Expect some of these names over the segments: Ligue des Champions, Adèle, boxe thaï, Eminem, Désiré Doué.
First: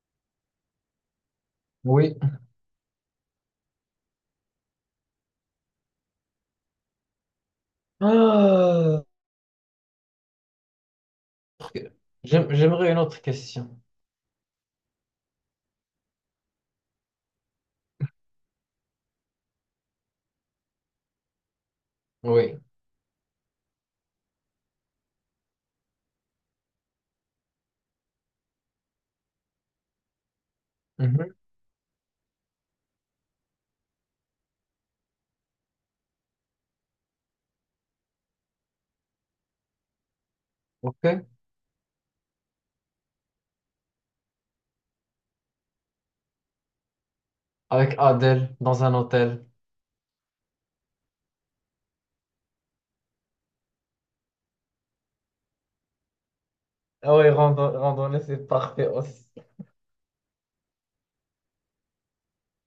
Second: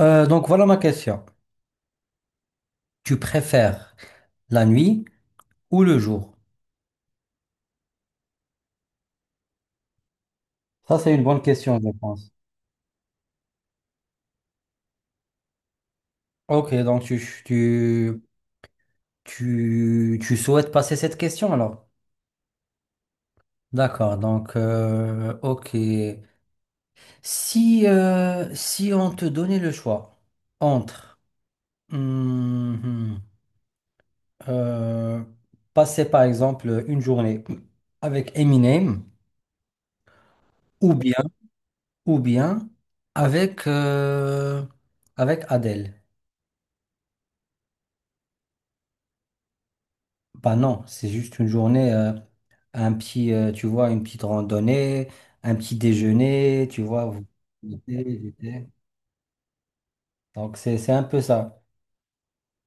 Donc voilà ma question. Oui. Tu préfères la nuit ou le jour? Ah, Ça, c'est une bonne question, je pense. J'aimerais une autre question. Ok, donc tu, tu souhaites passer cette question alors? Oui. D'accord, donc ok. Si, si on te donnait le choix entre Mhm. hum, euh, passer par exemple une journée avec Eminem ou bien, OK. ou bien avec, avec Adele. Avec Adèle dans un hôtel. Bah non, c'est juste une journée, un petit, tu vois, une petite randonnée, un petit déjeuner, tu vois. Ah Vous- oui, goûter, randonnée, c'est goûter. parfait aussi. Donc c'est un peu ça.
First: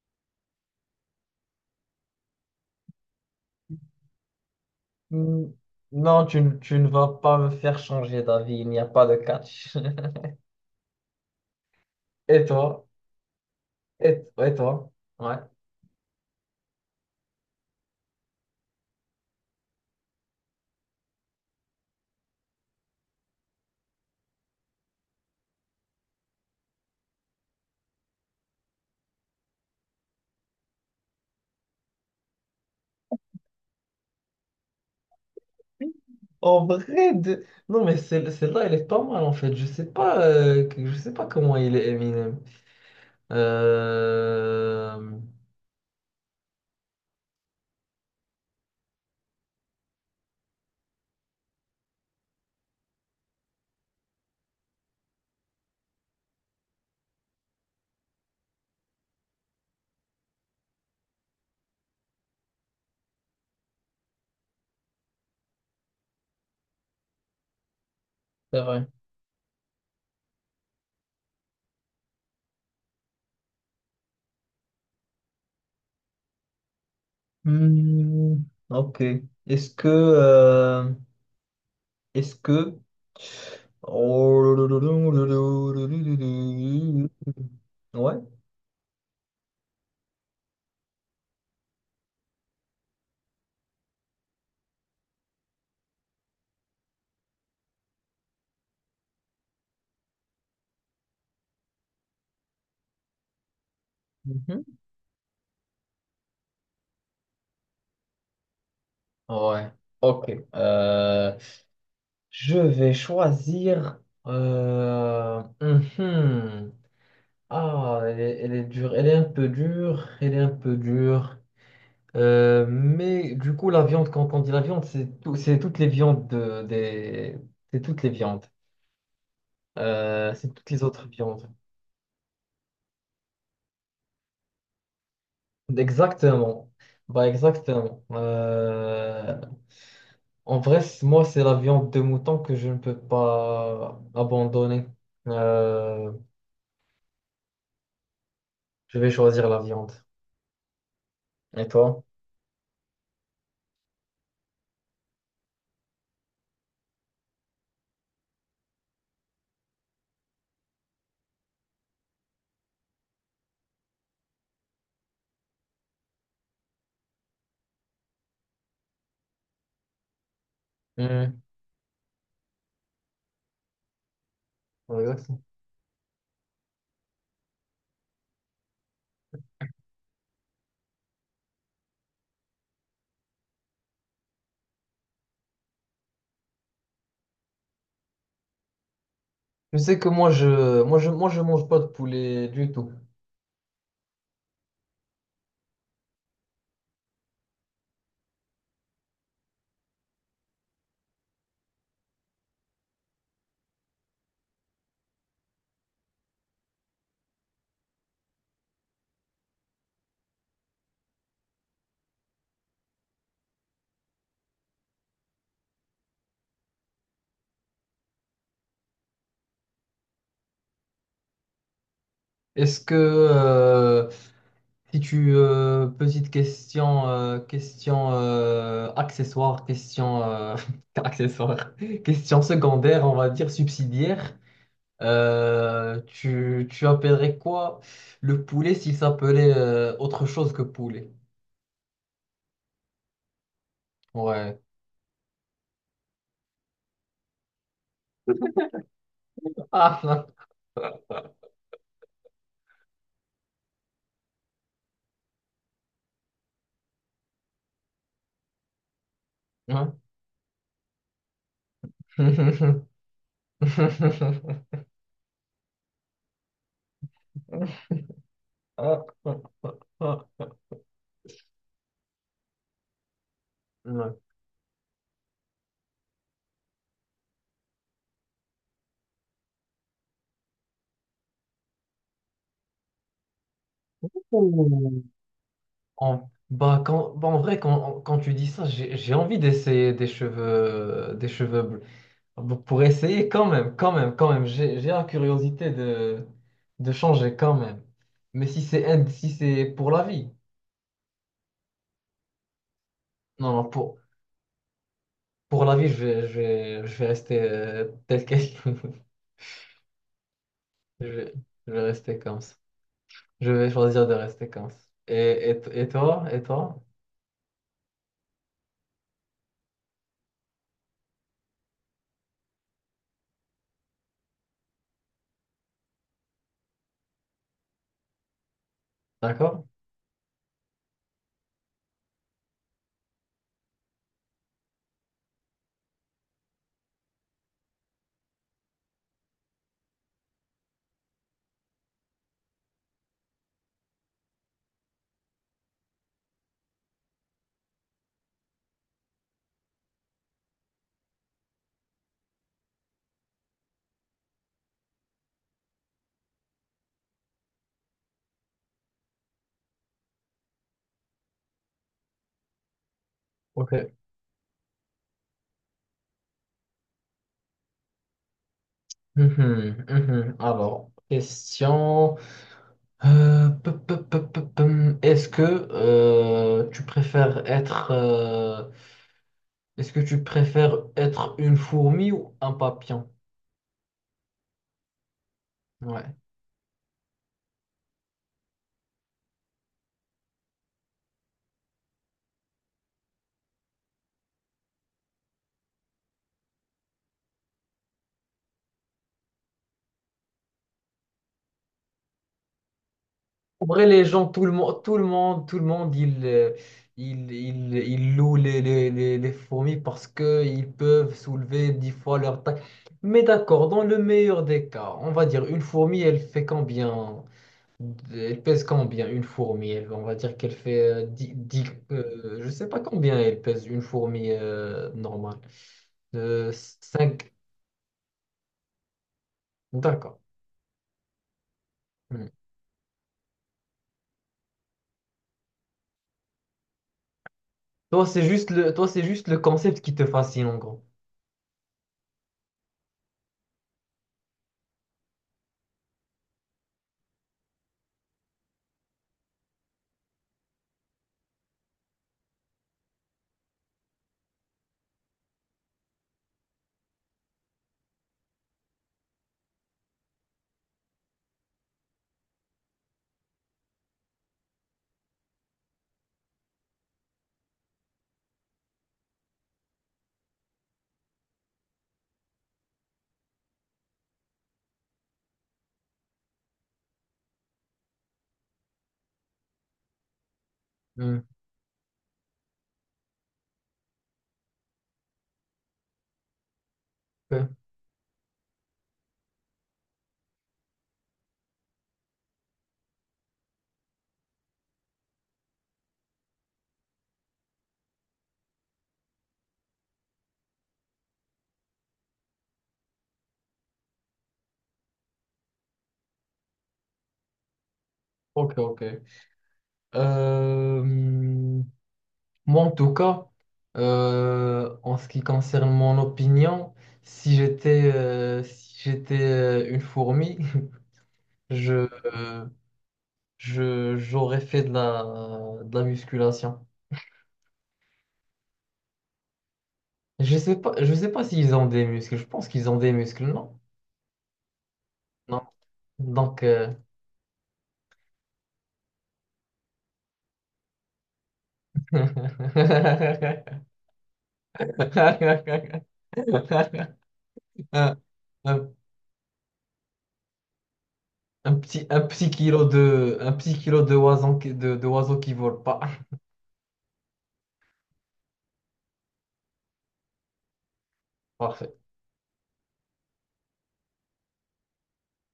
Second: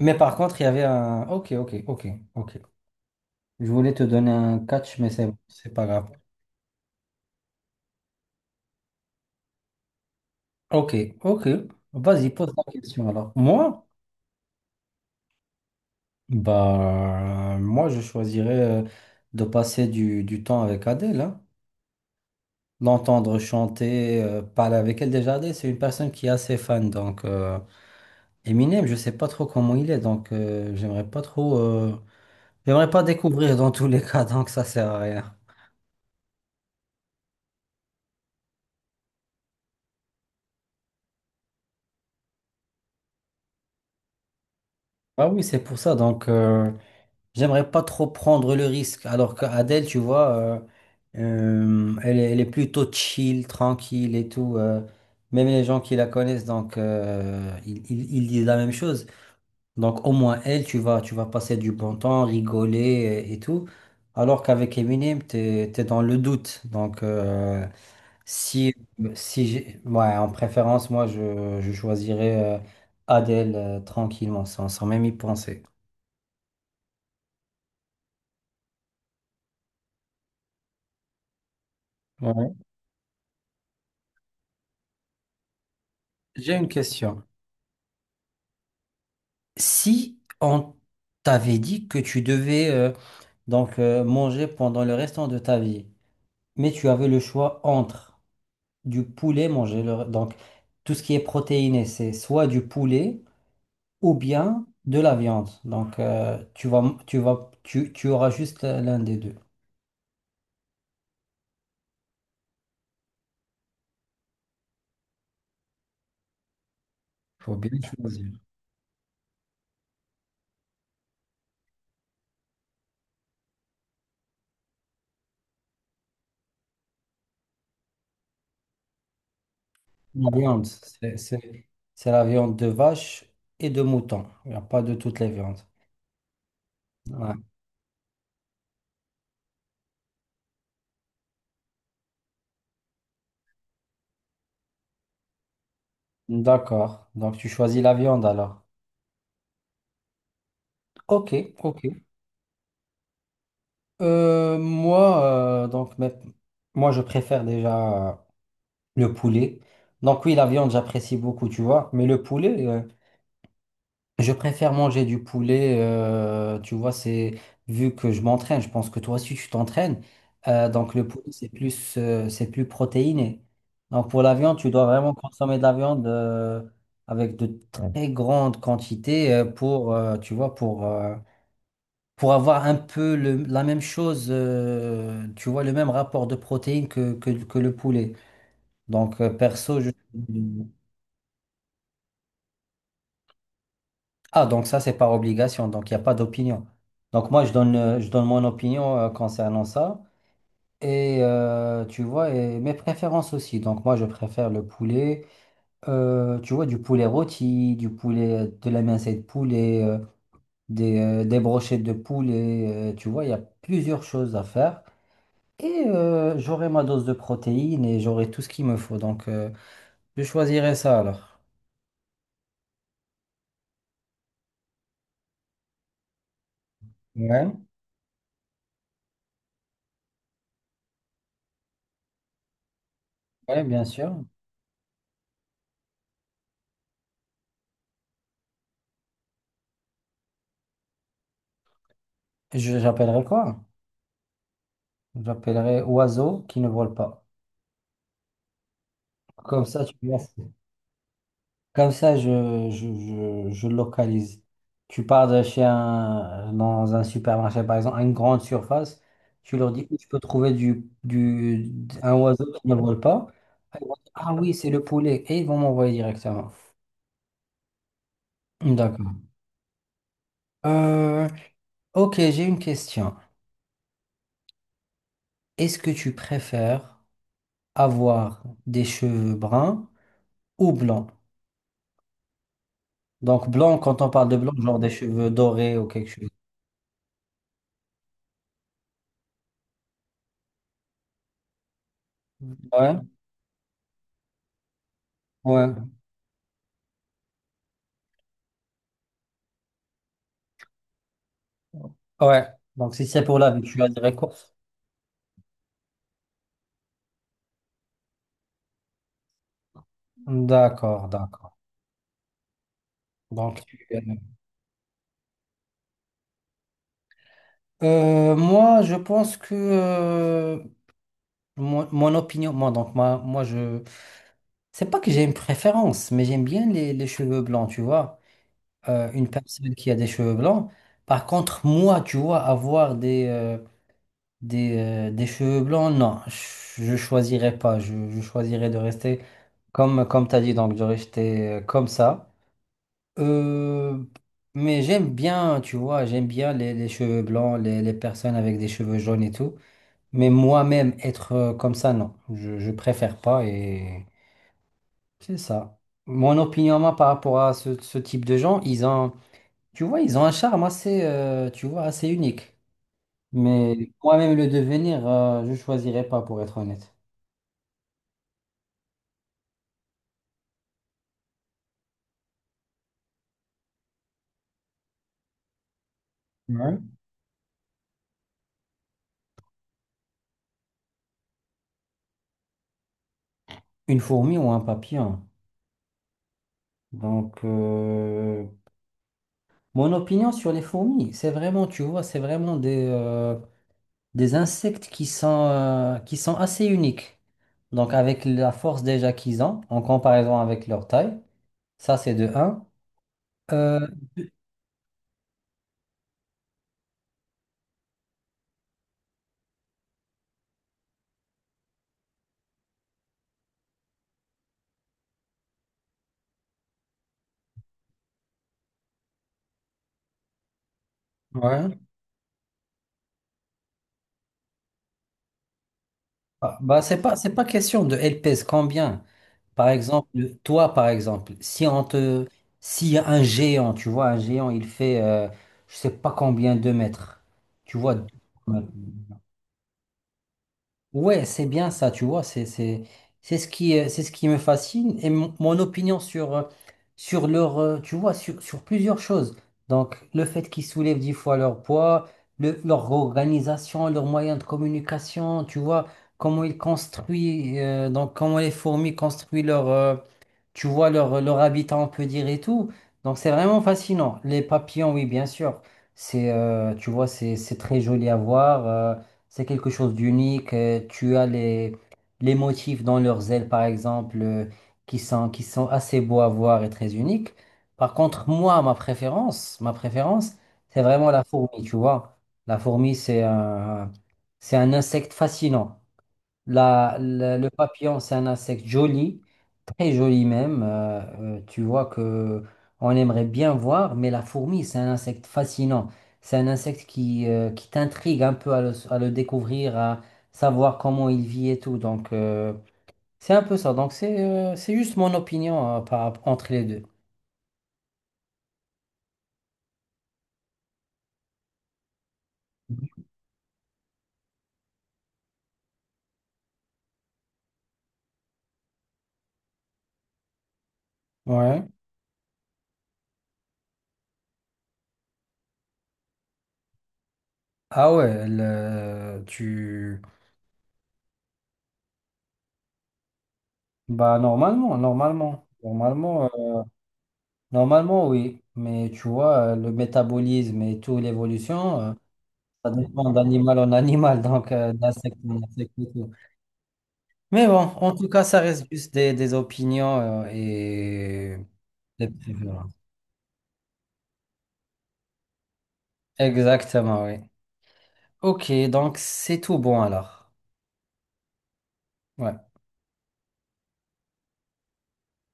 Mais par contre, il y avait un... Ok. Je voulais te donner un catch, mais c'est bon, Hmm, c'est pas grave. non, tu ne vas pas me faire changer d'avis, il n'y a pas de catch. Ok, ok. Vas-y, Et pose la toi? question alors. Moi? Et toi? Ouais. Bah, moi, je choisirais de passer du temps avec Adèle, hein. L'entendre chanter, parler avec elle. Déjà, Adèle, c'est une personne qui est assez fan, donc... Eminem, je sais pas trop comment il est, donc j'aimerais pas trop, j'aimerais pas découvrir dans tous les cas, donc ça sert à rien. En vrai, non, mais celle-là, elle est pas mal en fait. Je sais pas, je sais pas comment il est Eminem. Euh, Euh, Ah oui, c'est pour ça, donc j'aimerais pas trop prendre le risque. Alors qu'Adèle, tu vois, elle est plutôt chill, tranquille et tout. Même les gens qui la connaissent, donc ils disent la même chose. Donc au moins elle, tu vas passer du bon temps, rigoler et tout. Alors qu'avec Eminem, t'es dans le doute, donc. C'est Si, vrai. si j'ai- ouais, en préférence, moi, je choisirais Adèle tranquillement, sans même y penser. Hmm, ok. Est-ce que, euh, est-ce Ouais. que, Oh, J'ai une question. ouais. Si on t'avait dit que tu devais donc manger pendant le restant de ta vie, mais tu avais le choix entre du poulet manger, le- donc tout ce qui est protéiné, c'est soit du poulet ou Mhm. bien de la viande. Donc tu auras juste l'un des deux. Ouais. Ok. Euh, je vais choisir. Mhm. Faut bien Ah, elle choisir. est, elle est dure. Elle est un peu dure. Elle est un peu dure. Mais du coup, la viande, quand on dit la viande, c'est c'est toutes les viandes c'est toutes les viandes. La C'est viande, toutes les autres viandes. C'est la viande de vache et de mouton. Il n'y a pas de toutes les viandes. Exactement. Bah Ouais. exactement. En vrai, moi, c'est la viande de mouton que je ne peux pas abandonner. Euh, D'accord. Donc, tu choisis la viande alors. je vais choisir la viande. Ok, Et ok. toi? Moi, donc, moi, je préfère déjà le poulet. Donc, oui, la viande, j'apprécie beaucoup, tu vois. Mais le poulet, je préfère manger du poulet, tu vois, c'est vu que je m'entraîne, je pense que toi aussi tu t'entraînes. Donc le poulet, Mhm. C'est plus protéiné. Donc pour la viande, tu dois Ouais, vraiment exactement. consommer de la viande avec de Ouais. très grandes quantités pour, tu vois, pour avoir un peu le- la même chose, tu vois, le même rapport de protéines que le poulet. Donc Je perso, je... sais que moi, je mange pas de poulet du tout. Ah, donc ça, c'est par obligation, donc il n'y a pas d'opinion. Donc moi, je donne mon opinion concernant ça. Et tu vois, et mes préférences aussi. Donc moi, je préfère le poulet, tu vois, du poulet rôti, du poulet, de la mincée de poulet, des brochettes de poulet. Tu vois, il y a plusieurs choses à faire. Et j'aurai ma dose de protéines et j'aurai tout ce qu'il me faut. Donc je choisirai ça alors. Est-ce que, euh, Si tu petite question Ouais, question accessoire question accessoire question secondaire, on va dire ouais, bien sûr. subsidiaire. Tu appellerais quoi le poulet s'il s'appelait autre chose que poulet? J'appellerai quoi? Ouais. J'appellerai oiseau qui ne vole pas. Comme ça, tu vois, Ah c'est- Comme ça, je localise. Tu pars de chez un, dans un supermarché, par exemple, à une grande surface, tu leur dis, non. je peux trouver du un oiseau qui ne vole pas. Ils vont dire, ah oui, c'est le poulet. Et ils vont m'envoyer directement. Ah, D'accord. ah, ah. Euh, ok, j'ai une question. Ouais. Est-ce que tu préfères avoir des cheveux bruns ou blancs? Donc blanc quand on parle de blanc genre des Ouh. cheveux dorés ou quelque chose. Bah, bah, en vrai, quand tu dis ça, j'ai envie d'essayer des cheveux, des cheveux. Donc pour Ouais, essayer quand même, quand même, quand même, j'ai la ouais, curiosité de changer quand même. Mais si c'est si c'est pour la vie, ouais. Donc si c'est pour la non, vie, non, tu as pour, des courses. pour la vie, je vais rester tel quel. Je D'accord, vais, d'accord. je vais rester comme ça. Je Donc vais tu- choisir de rester comme ça. Et toi? Moi, je pense que mon opinion, moi, donc moi, c'est pas que j'ai une préférence, mais j'aime bien les cheveux blancs, tu vois. Une D'accord? personne qui a des cheveux blancs. Par contre, moi, tu vois, avoir des, des, des cheveux blancs, non, je choisirais pas. Je choisirais de rester comme, comme tu as dit, donc de rester comme ça. Euh, mais j'aime bien, tu vois, j'aime bien les cheveux blancs, les personnes avec des cheveux jaunes et tout. Mais moi-même, être comme ça, non, je préfère pas et c'est ça. Mon opinion, moi, par rapport à ce, ce type de gens, ils ont, tu vois, ils ont un charme assez, tu vois, assez unique. Mais Ok. moi-même le devenir, je choisirais pas pour être honnête. Mhm, mhm. Alors, question. Euh, pe- pe- pe- pe- pe- Est-ce que euh, Ouais. tu préfères être... euh, Est-ce que tu préfères être une fourmi ou un papillon? Une fourmi ou un papillon. Ouais. Donc, mon opinion sur les fourmis, c'est vraiment, tu vois, c'est vraiment des insectes qui sont assez uniques. Donc, avec la force déjà qu'ils ont, en comparaison avec leur taille, ça c'est de un. En Euh, vrai, les gens, tout le monde, tout le monde, tout le monde, ils louent les fourmis parce qu'ils peuvent soulever 10 fois leur taille. Mais d'accord, dans le meilleur des cas, on va dire une fourmi, elle fait combien? Elle pèse combien une fourmi? On va dire qu'elle fait 10, Ouais. Je sais pas combien elle pèse une fourmi normale. Euh, bah, 5. c'est pas question de elles pèsent combien. Par exemple, D'accord. toi, par exemple, si on te, Hmm. si un géant, tu vois, un géant, il fait, je sais pas combien de mètres, tu vois. deux Toi, c'est juste mètres. le, toi, c'est juste le concept qui te fascine, en gros. Ouais, c'est bien ça, tu vois, c'est ce qui me fascine et mon opinion sur, sur leur, tu vois, sur, sur plusieurs choses. Donc, le fait qu'ils soulèvent 10 fois leur poids, leur organisation, leurs moyens de communication, tu vois, comment ils construisent, donc comment les fourmis construisent leur tu vois leur habitat, on peut dire, et tout. Donc c'est vraiment fascinant. Les papillons, oui, bien sûr. C'est, tu vois, c'est très joli à voir. C'est quelque chose d'unique. Tu as les motifs dans leurs ailes, par exemple, qui sont assez beaux à voir et très uniques. Par contre, moi, ma préférence, c'est vraiment Hmm, la fourmi, tu vois. La fourmi, c'est un insecte fascinant. Le le papillon, c'est un insecte joli, très joli même. Tu vois que on aimerait bien voir, mais la fourmi, c'est un insecte fascinant. C'est un insecte qui t'intrigue un peu à le découvrir, à savoir comment il vit et tout. Donc, c'est un peu ça. Donc, c'est juste mon opinion par, entre les deux. ok, ok. Ok. Euh, moi, en tout cas, en ce qui concerne mon opinion, si j'étais une fourmi, Ouais. je, euh, je, j'aurais fait de la musculation. Ah ouais, le- tu... Je sais pas s'ils ont des muscles. Je pense qu'ils ont des muscles, non? Bah, normalement, Non. normalement. Normalement. Donc, Normalement, oui, mais tu vois, le métabolisme et toute l'évolution, ça dépend d'animal en animal, donc d'insecte en insecte et tout. Mais bon, en un, tout cas, ça reste un juste des opinions et Un petit, un des petit kilo préférences. de, un petit kilo de oiseau, de oiseau qui vole pas. Exactement, oui. Ok, donc c'est tout bon alors. Parfait. Ouais.